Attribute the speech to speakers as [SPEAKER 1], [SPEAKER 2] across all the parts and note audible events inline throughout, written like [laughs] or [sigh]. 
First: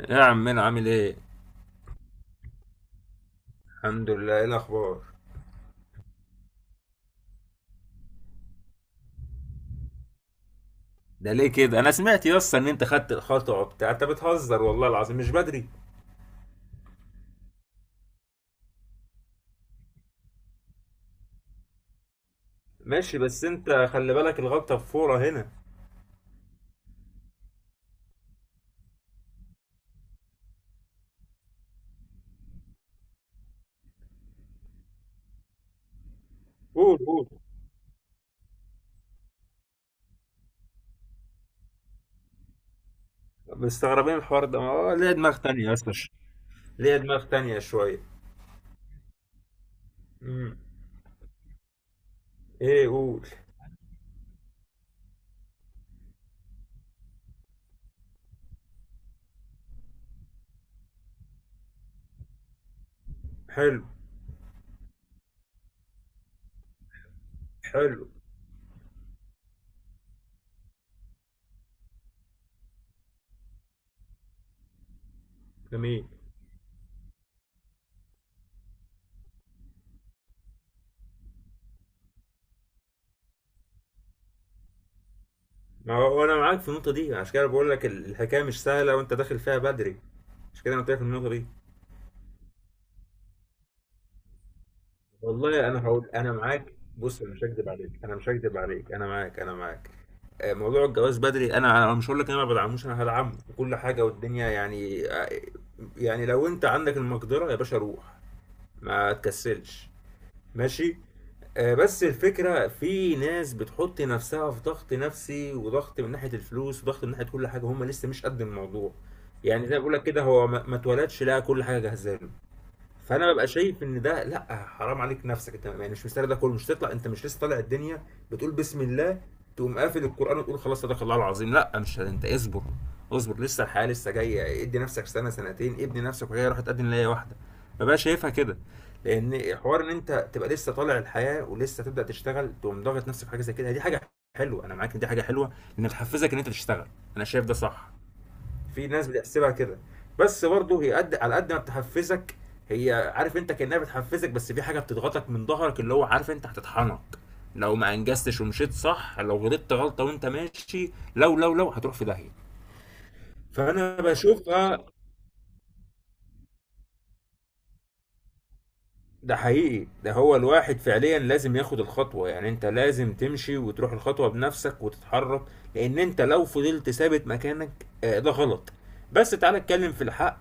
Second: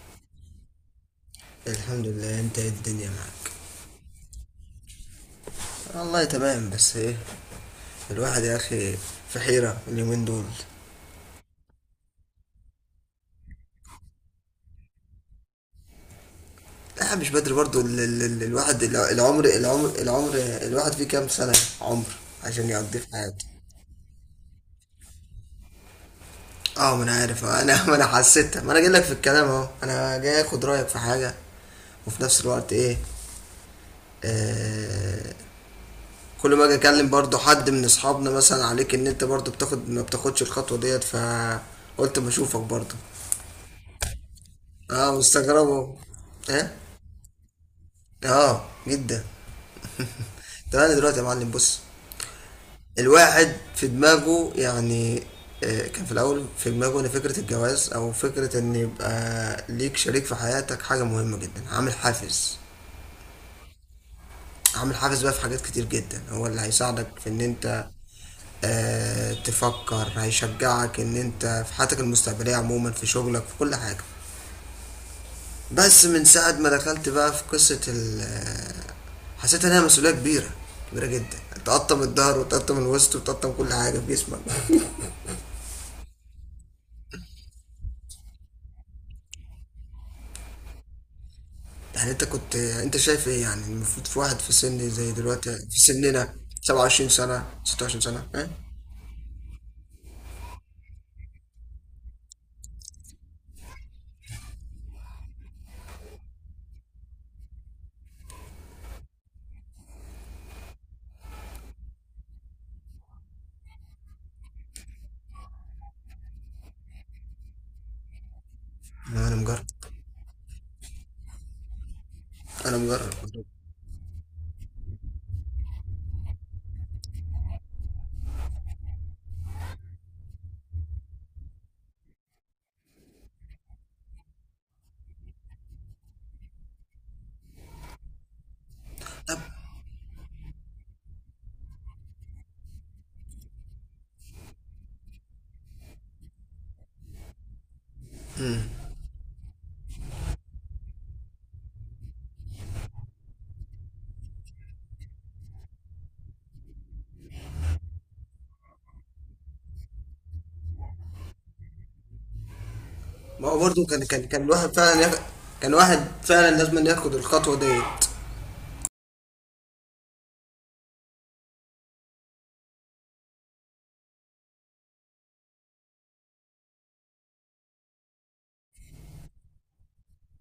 [SPEAKER 1] ايه يا عمنا عامل ايه؟
[SPEAKER 2] الحمد لله، انت ايه؟ الدنيا معاك.
[SPEAKER 1] الحمد لله، ايه الاخبار؟
[SPEAKER 2] والله تمام، بس ايه، الواحد يا اخي في حيرة اليومين دول.
[SPEAKER 1] ده ليه كده؟ انا سمعت يا اسطى ان انت خدت الخطوه وبتاع. انت بتهزر والله العظيم، مش بدري.
[SPEAKER 2] لا مش بدري برضو. ال ال ال الواحد العمر، الواحد فيه كام سنة عمر عشان يقضيه في
[SPEAKER 1] ماشي
[SPEAKER 2] حياته؟
[SPEAKER 1] بس انت خلي بالك، الغلطه في فوره هنا.
[SPEAKER 2] اه، ما انا عارف، اه، انا [laughs] ما انا حسيت، ما انا جاي لك في الكلام اهو، انا جاي اخد رايك في حاجه، وفي نفس الوقت ايه، كل ما اجي
[SPEAKER 1] قول
[SPEAKER 2] اكلم
[SPEAKER 1] قول.
[SPEAKER 2] برضو حد من اصحابنا مثلا عليك ان انت برضو بتاخد ما بتاخدش الخطوه ديت، فقلت ما اشوفك برضو.
[SPEAKER 1] مستغربين الحوار ده، ما هو
[SPEAKER 2] اه
[SPEAKER 1] ليه دماغ تانية يا اسطى.
[SPEAKER 2] مستغربه. ايه.
[SPEAKER 1] ليا دماغ تانية شوية.
[SPEAKER 2] اه جدا.
[SPEAKER 1] امم
[SPEAKER 2] طب انا دلوقتي يا معلم، بص،
[SPEAKER 1] ايه قول.
[SPEAKER 2] الواحد في دماغه يعني، كان في الاول في دماغه ان فكره الجواز او فكره ان يبقى ليك شريك في حياتك حاجه مهمه جدا، عامل حافز.
[SPEAKER 1] حلو.
[SPEAKER 2] عامل حافز بقى في حاجات كتير جدا، هو اللي هيساعدك في ان انت
[SPEAKER 1] حلو.
[SPEAKER 2] تفكر، هيشجعك ان انت في حياتك المستقبليه عموما، في شغلك في كل حاجه. بس
[SPEAKER 1] جميل.
[SPEAKER 2] من ساعه ما دخلت بقى في قصه حسيت انها مسؤوليه كبيره، كبيره جدا، تقطم الظهر وتقطم الوسط وتقطم كل حاجه في جسمك.
[SPEAKER 1] ما هو انا معاك في النقطة دي، عشان كده بقول لك الحكاية مش سهلة وانت داخل فيها بدري. عشان كده انا قلت لك النقطة دي.
[SPEAKER 2] يعني انت كنت انت شايف ايه يعني؟ المفروض في واحد في سن زي دلوقتي
[SPEAKER 1] والله
[SPEAKER 2] في
[SPEAKER 1] انا هقول. انا
[SPEAKER 2] سننا،
[SPEAKER 1] معاك،
[SPEAKER 2] 27
[SPEAKER 1] بص، انا مش
[SPEAKER 2] سنه،
[SPEAKER 1] هكدب عليك،
[SPEAKER 2] 26
[SPEAKER 1] انا
[SPEAKER 2] سنه،
[SPEAKER 1] مش
[SPEAKER 2] ها؟
[SPEAKER 1] هكدب عليك، انا معاك، انا معاك. موضوع الجواز بدري، انا مش هقول لك انا ما بدعموش، انا هدعمه وكل حاجه والدنيا يعني يعني لو انت عندك المقدره يا باشا روح. ما تكسلش. ماشي. بس الفكره في ناس بتحط نفسها في ضغط نفسي وضغط من ناحيه الفلوس وضغط من ناحيه كل حاجه، هم لسه مش قد الموضوع.
[SPEAKER 2] انا مجرب.
[SPEAKER 1] يعني زي ما بقول لك كده، هو ما اتولدش لقى كل حاجه جاهزه له.
[SPEAKER 2] انا مجرب.
[SPEAKER 1] فانا ببقى شايف ان ده لا، حرام عليك نفسك انت، يعني مش مستاهل ده كله، مش تطلع، انت مش لسه طالع الدنيا بتقول بسم الله تقوم قافل القران وتقول خلاص صدق الله العظيم. لا مش انت، اصبر. اصبر لسه الحياه لسه جايه، ادي نفسك سنه سنتين ابني نفسك وهي راح تقدم ليا واحده. ببقى شايفها كده.
[SPEAKER 2] طب
[SPEAKER 1] لان حوار ان انت تبقى لسه طالع الحياه ولسه تبدا تشتغل تقوم ضاغط نفسك في حاجه زي كده، دي حاجه حلوه، انا معاك ان دي حاجه حلوه، لان بتحفزك ان انت تشتغل. انا شايف ده صح. في ناس بتحسبها كده. بس برضه هي قد على قد ما بتحفزك، هي عارف انت كانها بتحفزك بس في حاجه بتضغطك من ظهرك، اللي هو عارف انت، هتطحنك لو ما انجزتش ومشيت صح، لو غلطت غلطه وانت ماشي، لو هتروح في داهيه.
[SPEAKER 2] ما هو برضه
[SPEAKER 1] فانا
[SPEAKER 2] كان الواحد
[SPEAKER 1] بشوفها.
[SPEAKER 2] فعلا ياخد، كان واحد فعلا لازم ياخد الخطوه ديت.
[SPEAKER 1] ده حقيقي، ده هو الواحد فعليا لازم ياخد الخطوه. يعني انت لازم تمشي وتروح الخطوه بنفسك وتتحرك، لان انت لو فضلت ثابت مكانك، ده غلط. بس تعالى اتكلم في الحق،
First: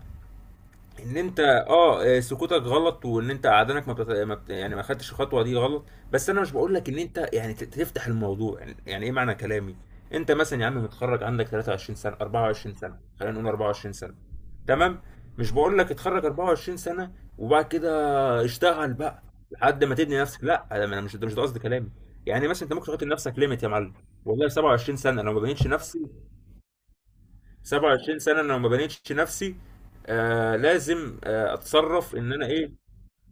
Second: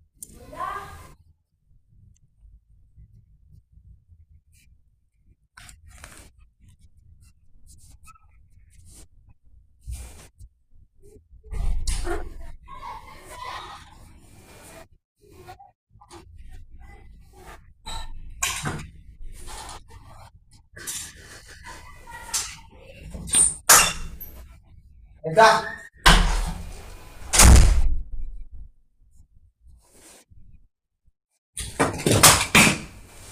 [SPEAKER 1] ان انت سكوتك غلط، وان انت قعدانك ما, بتت... ما بت... يعني ما خدتش الخطوه دي، غلط. بس انا مش بقول لك ان انت يعني تفتح الموضوع، يعني، يعني ايه معنى كلامي. انت مثلا يا عم متخرج عندك 23 سنه 24 سنه، خلينا نقول 24 سنه، تمام؟ مش بقول لك اتخرج 24 سنه وبعد كده اشتغل بقى لحد ما تبني نفسك، لا، ده انا مش ده مش ده قصدي كلامي. يعني مثلا انت ممكن تحط لنفسك ليميت يا معلم، والله 27 سنه لو ما بنيتش نفسي، 27 سنة انا لو ما بنيتش نفسي، آه لازم آه اتصرف ان انا ايه،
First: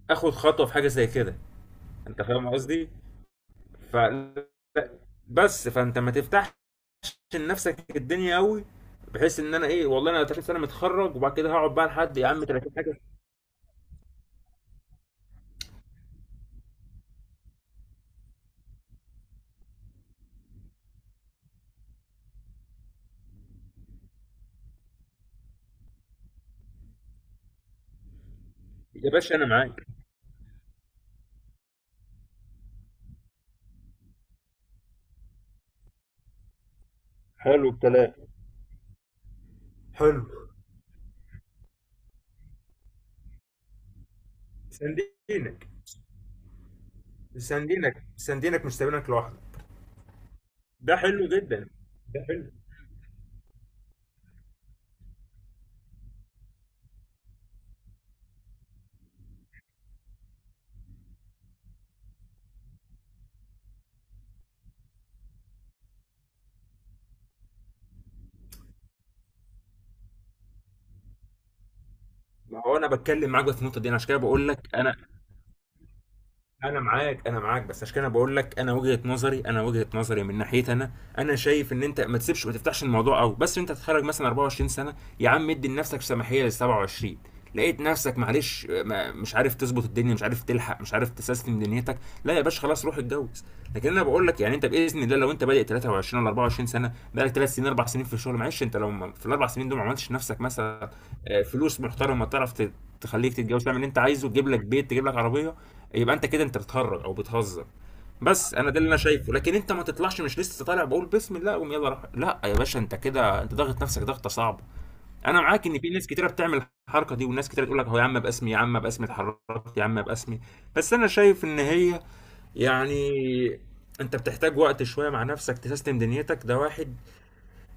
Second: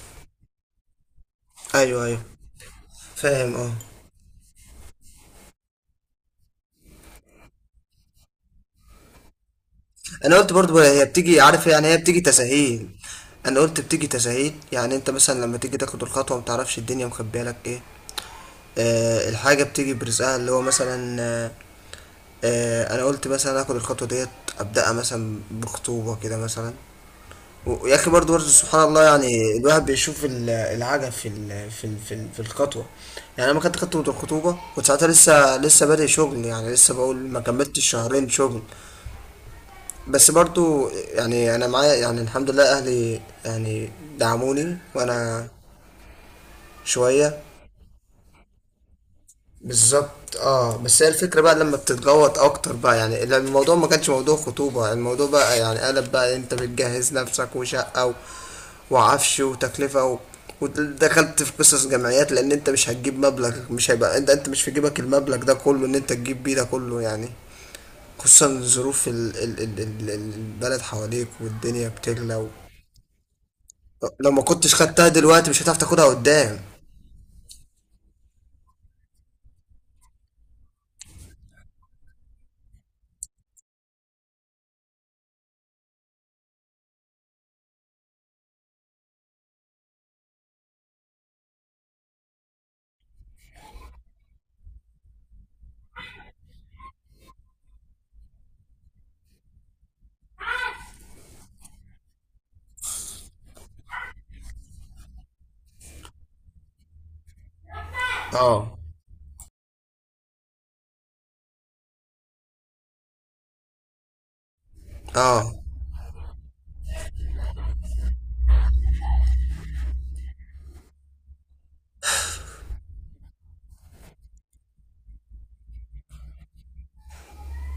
[SPEAKER 1] اخد خطوة في حاجة زي كده.
[SPEAKER 2] ايوه ايوه،
[SPEAKER 1] انت فاهم قصدي؟
[SPEAKER 2] فاهم اه.
[SPEAKER 1] ف بس فانت ما تفتحش لنفسك الدنيا قوي، بحيث ان انا ايه والله انا
[SPEAKER 2] انا
[SPEAKER 1] 30
[SPEAKER 2] قلت
[SPEAKER 1] سنة
[SPEAKER 2] برضو هي
[SPEAKER 1] متخرج وبعد
[SPEAKER 2] بتيجي
[SPEAKER 1] كده
[SPEAKER 2] عارف
[SPEAKER 1] هقعد بقى
[SPEAKER 2] يعني، هي
[SPEAKER 1] لحد
[SPEAKER 2] بتيجي
[SPEAKER 1] يا عم 30
[SPEAKER 2] تساهيل.
[SPEAKER 1] حاجة.
[SPEAKER 2] انا قلت بتيجي تساهيل، يعني انت مثلا لما تيجي تاخد الخطوه ما تعرفش الدنيا مخبيه لك ايه. الحاجة بتيجي برزقها، اللي هو مثلا انا قلت مثلا اخد الخطوة ديت، ابدأها مثلا بخطوبة كده مثلا. و- ويا اخي برضه سبحان الله،
[SPEAKER 1] يا باشا انا
[SPEAKER 2] يعني
[SPEAKER 1] معاك.
[SPEAKER 2] الواحد بيشوف العجب في الخطوة. يعني انا ما كنت خدت الخطوبة كنت ساعتها لسه بادئ شغل، يعني لسه بقول ما
[SPEAKER 1] حلو
[SPEAKER 2] كملتش
[SPEAKER 1] الكلام.
[SPEAKER 2] شهرين شغل.
[SPEAKER 1] حلو.
[SPEAKER 2] بس برضه يعني انا معايا يعني الحمد لله اهلي، يعني دعموني وانا
[SPEAKER 1] سندينك.
[SPEAKER 2] شوية.
[SPEAKER 1] سندينك سندينك، مش سايبينك لوحدك.
[SPEAKER 2] بالظبط اه.
[SPEAKER 1] ده
[SPEAKER 2] بس هي
[SPEAKER 1] حلو
[SPEAKER 2] الفكرة بقى
[SPEAKER 1] جدا.
[SPEAKER 2] لما
[SPEAKER 1] ده
[SPEAKER 2] بتتجوط
[SPEAKER 1] حلو.
[SPEAKER 2] اكتر بقى، يعني لأن الموضوع ما كانش موضوع خطوبة، الموضوع بقى يعني قلب بقى، انت بتجهز نفسك وشقة و... وعفش وتكلفة، و... ودخلت في قصص جمعيات، لان انت مش هتجيب مبلغ، مش هيبقى انت مش في جيبك المبلغ ده كله ان انت تجيب بيه ده كله يعني، خصوصا ظروف البلد حواليك والدنيا بتغلى. و...
[SPEAKER 1] ما هو انا بتكلم معاك بقى في النقطه دي، انا عشان كده
[SPEAKER 2] لو ما
[SPEAKER 1] بقول لك
[SPEAKER 2] كنتش
[SPEAKER 1] انا.
[SPEAKER 2] خدتها دلوقتي مش هتعرف تاخدها قدام.
[SPEAKER 1] انا معاك، انا معاك، بس عشان كده بقول لك انا وجهة نظري، انا وجهة نظري من ناحيتي انا. انا شايف ان انت ما تسيبش، ما تفتحش الموضوع قوي، بس انت تتخرج مثلا 24 سنه، يا عم ادي لنفسك سماحيه لل 27، لقيت نفسك معلش ما مش عارف تظبط الدنيا، مش عارف تلحق، مش عارف تسيستم دنيتك، لا يا باشا، خلاص روح اتجوز. لكن انا بقول لك، يعني انت باذن الله لو انت بادئ 23 ولا 24 سنه، بقالك 3 سنين 4 سنين في الشغل، معلش انت لو في الاربع سنين دول ما عملتش نفسك مثلا فلوس محترمه، تعرف تخليك تتجوز، تعمل اللي انت عايزه، تجيب لك بيت، تجيب لك عربيه، يبقى انت كده انت بتهرج او بتهزر. بس
[SPEAKER 2] اه.
[SPEAKER 1] انا ده اللي انا شايفه. لكن انت ما تطلعش مش لسه طالع بقول بسم الله اقوم يلا راح، لا يا باشا انت كده انت ضاغط نفسك ضغطه صعبه. انا
[SPEAKER 2] اه.
[SPEAKER 1] معاك ان في ناس كتيره بتعمل الحركه دي، وناس كتيره تقول لك هو يا عم باسمي، يا عم باسمي اتحركت، يا عم باسمي. بس انا شايف ان هي يعني، انت بتحتاج وقت شويه مع نفسك تسيستم دنيتك، ده واحد.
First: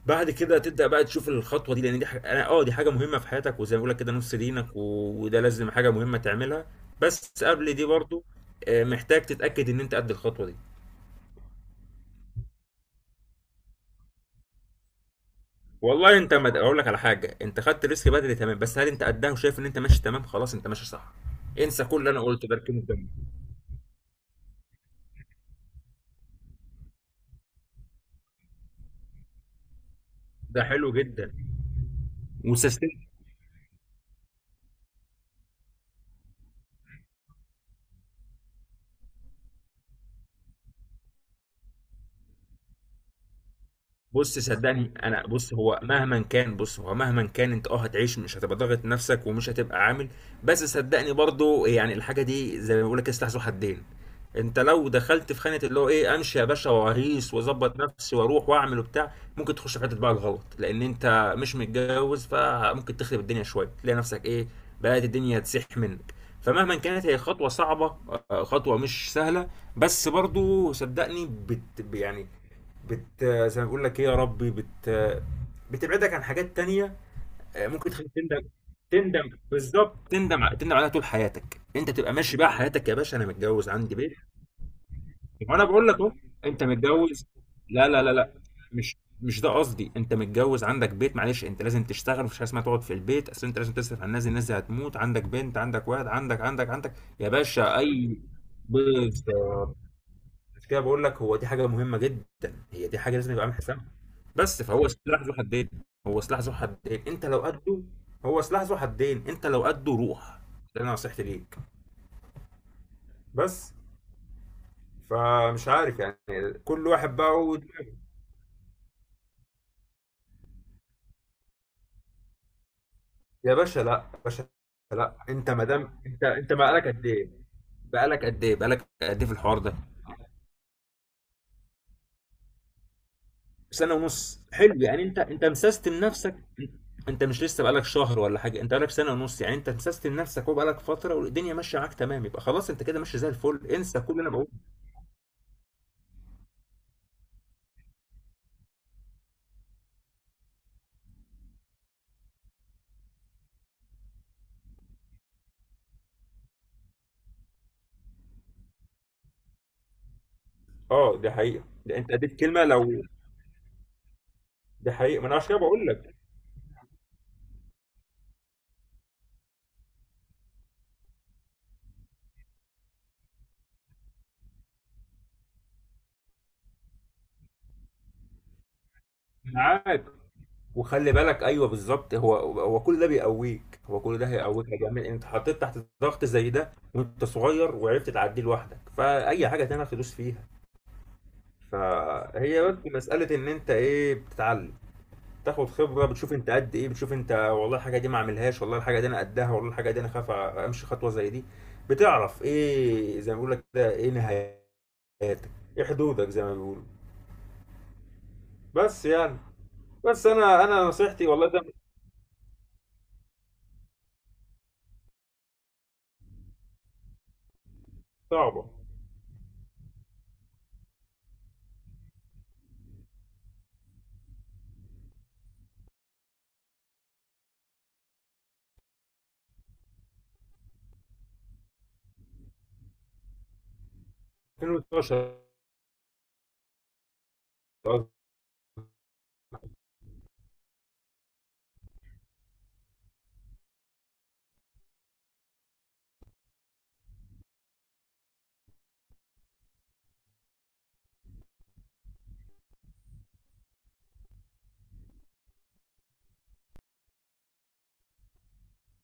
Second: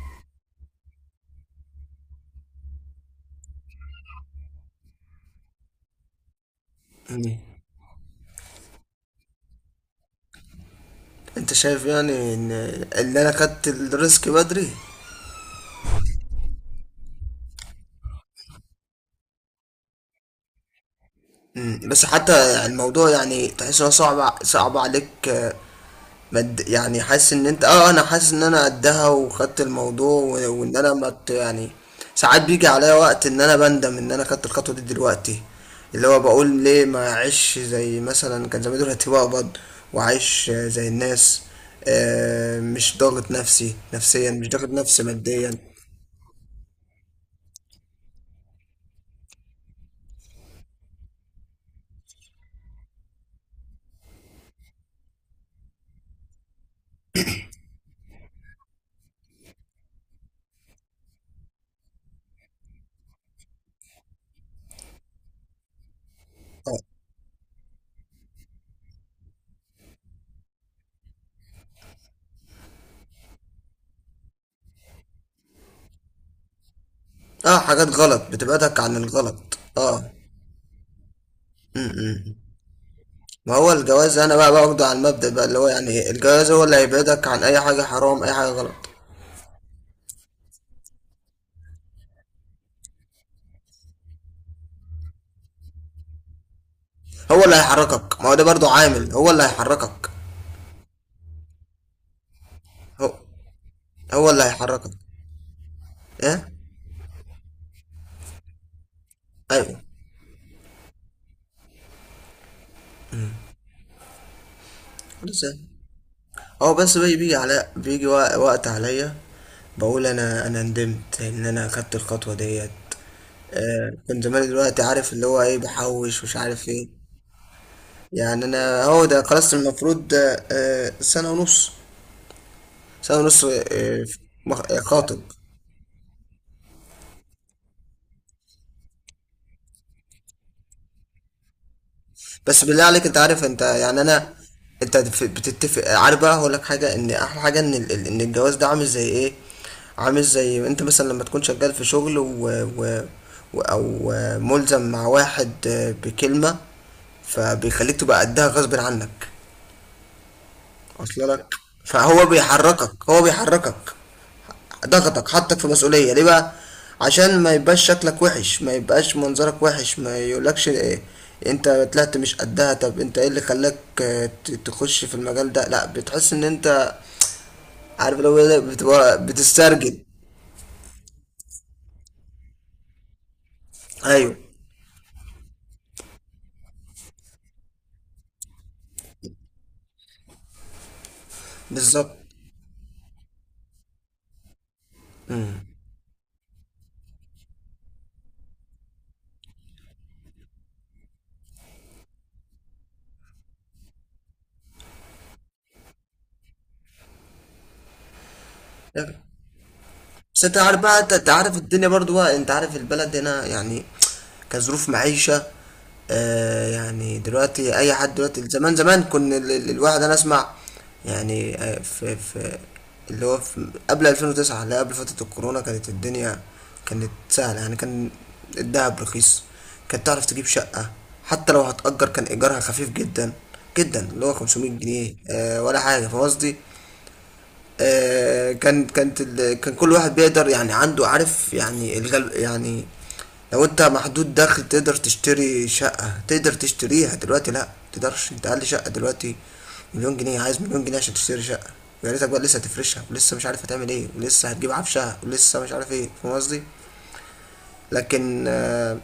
[SPEAKER 1] بعد كده تبدا بقى تشوف الخطوه دي، لان دي حاجه دي حاجه مهمه في حياتك، وزي ما بقول لك كده نص دينك وده لازم حاجه مهمه تعملها. بس قبل دي برضو محتاج تتاكد ان انت قد الخطوه دي.
[SPEAKER 2] انت شايف يعني ان اللي انا خدت الريسك بدري؟
[SPEAKER 1] والله انت ما اقول لك على حاجه، انت خدت ريسك بدري تمام، بس هل انت قدها وشايف ان انت ماشي تمام؟ خلاص انت ماشي صح.
[SPEAKER 2] مم.
[SPEAKER 1] انسى كل
[SPEAKER 2] بس
[SPEAKER 1] اللي انا قلته ده،
[SPEAKER 2] حتى
[SPEAKER 1] اركنه
[SPEAKER 2] الموضوع
[SPEAKER 1] جنبك.
[SPEAKER 2] يعني تحس انه صعب، صعب عليك، مد يعني حاسس ان انت اه، انا حاسس ان انا قدها وخدت الموضوع، و-
[SPEAKER 1] ده
[SPEAKER 2] وان
[SPEAKER 1] حلو
[SPEAKER 2] انا مت
[SPEAKER 1] جدا.
[SPEAKER 2] يعني. ساعات بيجي عليا
[SPEAKER 1] وسستمت.
[SPEAKER 2] وقت ان انا بندم ان انا خدت الخطوة دي دلوقتي، اللي هو بقول ليه ما اعيش زي مثلا كان زمان، دلوقتي بقبض واعيش زي الناس، مش ضاغط نفسي نفسيا،
[SPEAKER 1] بص
[SPEAKER 2] مش ضاغط
[SPEAKER 1] صدقني
[SPEAKER 2] نفسي
[SPEAKER 1] انا،
[SPEAKER 2] ماديا.
[SPEAKER 1] بص هو مهما كان، بص هو مهما كان انت اه هتعيش، مش هتبقى ضاغط نفسك ومش هتبقى عامل. بس صدقني برضو يعني الحاجه دي زي ما بقول لك كده سلاح ذو حدين. انت لو دخلت في خانه اللي هو ايه، امشي يا باشا واهيس واظبط نفسي واروح واعمل وبتاع، ممكن تخش في حته بقى الغلط، لان انت مش متجوز، فممكن تخرب الدنيا شويه، تلاقي نفسك ايه، بقت الدنيا تسيح منك. فمهما كانت هي خطوه صعبه، خطوه مش سهله، بس برضو صدقني بت يعني، بت زي ما بقول لك ايه يا ربي، بت بتبعدك عن حاجات تانية.
[SPEAKER 2] اه، حاجات
[SPEAKER 1] ممكن تخليك
[SPEAKER 2] غلط،
[SPEAKER 1] تندم.
[SPEAKER 2] بتبعدك عن
[SPEAKER 1] تندم
[SPEAKER 2] الغلط،
[SPEAKER 1] بالظبط،
[SPEAKER 2] اه.
[SPEAKER 1] تندم تندم عليها طول حياتك انت، تبقى
[SPEAKER 2] م-م.
[SPEAKER 1] ماشي بقى حياتك يا باشا، انا
[SPEAKER 2] ما
[SPEAKER 1] متجوز
[SPEAKER 2] هو
[SPEAKER 1] عندي بيت.
[SPEAKER 2] الجواز انا بقى باخده على المبدأ بقى، اللي
[SPEAKER 1] وانا
[SPEAKER 2] هو يعني
[SPEAKER 1] بقول لك
[SPEAKER 2] ايه،
[SPEAKER 1] اهو،
[SPEAKER 2] الجواز
[SPEAKER 1] انت
[SPEAKER 2] هو اللي
[SPEAKER 1] متجوز.
[SPEAKER 2] هيبعدك عن اي حاجة
[SPEAKER 1] لا لا لا
[SPEAKER 2] حرام، اي
[SPEAKER 1] لا،
[SPEAKER 2] حاجة غلط.
[SPEAKER 1] مش مش ده قصدي، انت متجوز عندك بيت، معلش انت لازم تشتغل، مفيش حاجه اسمها تقعد في البيت، اصل انت لازم تصرف على الناس دي، الناس دي هتموت، عندك بنت، عندك واحد، عندك عندك عندك. يا
[SPEAKER 2] هو اللي
[SPEAKER 1] باشا اي.
[SPEAKER 2] هيحركك، ما هو ده برضو عامل، هو اللي
[SPEAKER 1] بالظبط.
[SPEAKER 2] هيحركك.
[SPEAKER 1] مش كده بقول لك، هو دي حاجه مهمه جدا، هي دي حاجه
[SPEAKER 2] هو
[SPEAKER 1] لازم يبقى عامل حسابها.
[SPEAKER 2] هو اللي
[SPEAKER 1] بس فهو
[SPEAKER 2] هيحركك.
[SPEAKER 1] سلاح ذو حدين. هو سلاح
[SPEAKER 2] ايه.
[SPEAKER 1] ذو حدين انت لو قده. هو سلاح ذو حدين انت لو
[SPEAKER 2] ايوه.
[SPEAKER 1] قده روح. ده انا نصيحتي ليك. بس
[SPEAKER 2] خلاص يعني.
[SPEAKER 1] فمش عارف يعني.
[SPEAKER 2] هو
[SPEAKER 1] كل
[SPEAKER 2] بس
[SPEAKER 1] واحد بقى
[SPEAKER 2] بيجي
[SPEAKER 1] هو.
[SPEAKER 2] على، بيجي وقت عليا بقول انا، انا ندمت ان انا اخدت الخطوة ديت.
[SPEAKER 1] يا باشا
[SPEAKER 2] آه
[SPEAKER 1] لا يا
[SPEAKER 2] كنت
[SPEAKER 1] باشا.
[SPEAKER 2] زمان، دلوقتي عارف
[SPEAKER 1] لا
[SPEAKER 2] اللي هو
[SPEAKER 1] انت
[SPEAKER 2] ايه
[SPEAKER 1] ما دام
[SPEAKER 2] بحوش
[SPEAKER 1] انت
[SPEAKER 2] ومش
[SPEAKER 1] انت
[SPEAKER 2] عارف
[SPEAKER 1] بقالك
[SPEAKER 2] ايه.
[SPEAKER 1] قد ايه، بقالك
[SPEAKER 2] يعني
[SPEAKER 1] قد ايه،
[SPEAKER 2] انا
[SPEAKER 1] بقالك
[SPEAKER 2] هو
[SPEAKER 1] قد
[SPEAKER 2] ده
[SPEAKER 1] ايه في
[SPEAKER 2] خلاص
[SPEAKER 1] الحوار ده.
[SPEAKER 2] المفروض، سنة ونص. سنة ونص،
[SPEAKER 1] سنة ونص، حلو، يعني انت
[SPEAKER 2] خاطب.
[SPEAKER 1] انت مسستم نفسك. انت مش لسه بقالك شهر ولا حاجة، انت بقالك سنة ونص، يعني انت مسستم نفسك وبقالك فترة والدنيا ماشية معاك تمام، يبقى
[SPEAKER 2] بس
[SPEAKER 1] خلاص انت
[SPEAKER 2] بالله
[SPEAKER 1] كده
[SPEAKER 2] عليك، انت
[SPEAKER 1] ماشي زي
[SPEAKER 2] عارف، انت
[SPEAKER 1] الفل، انسى
[SPEAKER 2] يعني
[SPEAKER 1] كل اللي انا
[SPEAKER 2] انا،
[SPEAKER 1] بقوله.
[SPEAKER 2] انت بتتفق، عارف بقى هقول لك حاجة، ان احلى حاجة ان ان الجواز ده عامل زي ايه؟ عامل زي انت مثلا لما تكون شغال في شغل و و- او ملزم مع واحد بكلمة، فبيخليك تبقى قدها غصب عنك.
[SPEAKER 1] اه
[SPEAKER 2] اصل
[SPEAKER 1] دي
[SPEAKER 2] لك،
[SPEAKER 1] حقيقة، ده انت
[SPEAKER 2] فهو
[SPEAKER 1] اديت كلمة لو.
[SPEAKER 2] بيحركك، هو بيحركك.
[SPEAKER 1] دي حقيقة، ما
[SPEAKER 2] ضغطك
[SPEAKER 1] انا عشان
[SPEAKER 2] حطك
[SPEAKER 1] كده
[SPEAKER 2] في
[SPEAKER 1] بقول
[SPEAKER 2] مسؤولية،
[SPEAKER 1] لك.
[SPEAKER 2] ليه بقى؟ عشان ما يبقاش شكلك وحش، ما يبقاش منظرك وحش، ما يقولكش إيه انت طلعت مش قدها، طب انت ايه اللي خلاك تخش في المجال ده؟ لا، بتحس ان انت عارف، لو بتبقى بتسترجل.
[SPEAKER 1] معاك، وخلي بالك، ايوه بالظبط، هو هو كل ده بيقويك، هو كل ده
[SPEAKER 2] ايوه
[SPEAKER 1] هيقويك يا جميل. انت حطيت تحت ضغط زي ده وانت صغير وعرفت تعديه لوحدك، فاي حاجة تانية هتدوس فيها.
[SPEAKER 2] بالظبط.
[SPEAKER 1] فهي بس مسألة إن أنت إيه بتتعلم، تاخد خبره، بتشوف انت قد ايه، بتشوف انت والله الحاجه دي ما اعملهاش، والله الحاجه دي انا قدها، والله الحاجه دي انا خايف امشي خطوه زي دي. بتعرف ايه زي ما بيقول لك كده، ايه نهاياتك، ايه حدودك زي ما بيقولوا. بس يعني، بس
[SPEAKER 2] بس انت
[SPEAKER 1] انا
[SPEAKER 2] عارف
[SPEAKER 1] انا
[SPEAKER 2] بقى، انت
[SPEAKER 1] نصيحتي
[SPEAKER 2] أنت
[SPEAKER 1] والله،
[SPEAKER 2] عارف
[SPEAKER 1] ده مش.
[SPEAKER 2] الدنيا برضو بقى، انت عارف البلد هنا، يعني كظروف معيشة، آه، يعني دلوقتي اي حد دلوقتي،
[SPEAKER 1] صعبه.
[SPEAKER 2] زمان زمان كنا الواحد انا اسمع يعني، في اللي هو في قبل 2009، اللي قبل فترة الكورونا، كانت الدنيا كانت سهلة يعني، كان الدهب رخيص، كانت تعرف تجيب شقة، حتى لو هتأجر كان إيجارها خفيف جدا جدا، اللي هو 500 جنيه
[SPEAKER 1] 2012.
[SPEAKER 2] آه ولا حاجة، فاهم قصدي؟
[SPEAKER 1] قصدي
[SPEAKER 2] كان كان كل واحد بيقدر يعني عنده عارف يعني الغل يعني، لو انت محدود دخل تقدر تشتري شقة، تقدر تشتريها دلوقتي؟ لا تقدرش، انت اقل شقة دلوقتي مليون جنيه، عايز مليون جنيه عشان تشتري شقة، ويا ريتك بقى لسه هتفرشها ولسه مش عارف هتعمل ايه ولسه هتجيب عفشها ولسه مش عارف ايه، فاهم قصدي؟ لكن آه،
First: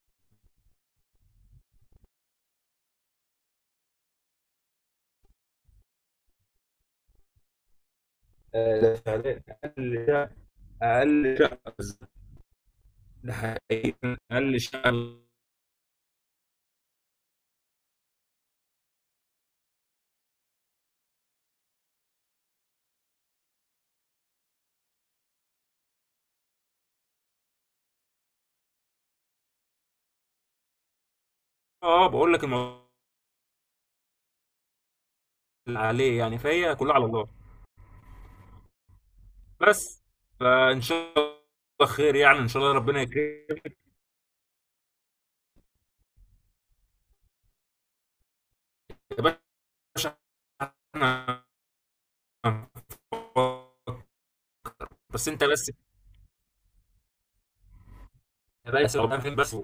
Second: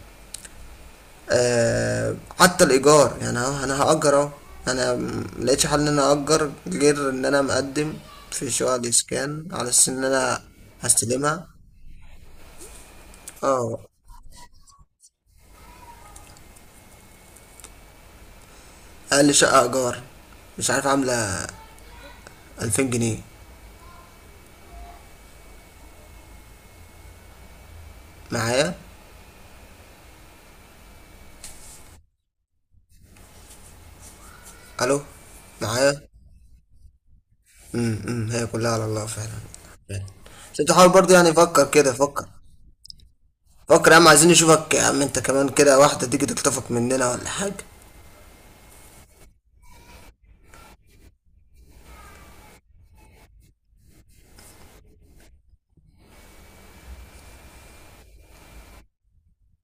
[SPEAKER 2] آه حتى الايجار يعني، انا هاجر اهو، انا ملقتش حل ان انا اجر غير ان انا مقدم في شقق
[SPEAKER 1] ده فعلا
[SPEAKER 2] الاسكان على اساس ان
[SPEAKER 1] اقل شقه.
[SPEAKER 2] انا
[SPEAKER 1] اقل
[SPEAKER 2] هستلمها.
[SPEAKER 1] شقه، ده
[SPEAKER 2] اه،
[SPEAKER 1] حقيقي. اقل شقه.
[SPEAKER 2] اقل شقه ايجار مش عارف عامله 2000 جنيه معايا.
[SPEAKER 1] اه بقول لك، الموضوع
[SPEAKER 2] الو؟
[SPEAKER 1] اللي
[SPEAKER 2] معايا.
[SPEAKER 1] عليه يعني، فهي كلها على الله.
[SPEAKER 2] أمم، هي كلها على الله فعلا.
[SPEAKER 1] بس
[SPEAKER 2] بس انت
[SPEAKER 1] فان
[SPEAKER 2] حاول برضه،
[SPEAKER 1] شاء
[SPEAKER 2] يعني فكر كده،
[SPEAKER 1] الله خير،
[SPEAKER 2] فكر،
[SPEAKER 1] يعني ان شاء الله ربنا يكرمك.
[SPEAKER 2] فكر يا عم، عايزين نشوفك يا عم، انت كمان كده واحده تيجي تخطفك مننا ولا حاجه.
[SPEAKER 1] يا باشا احنا. بس انت بس. يا باشا قدام فين بس.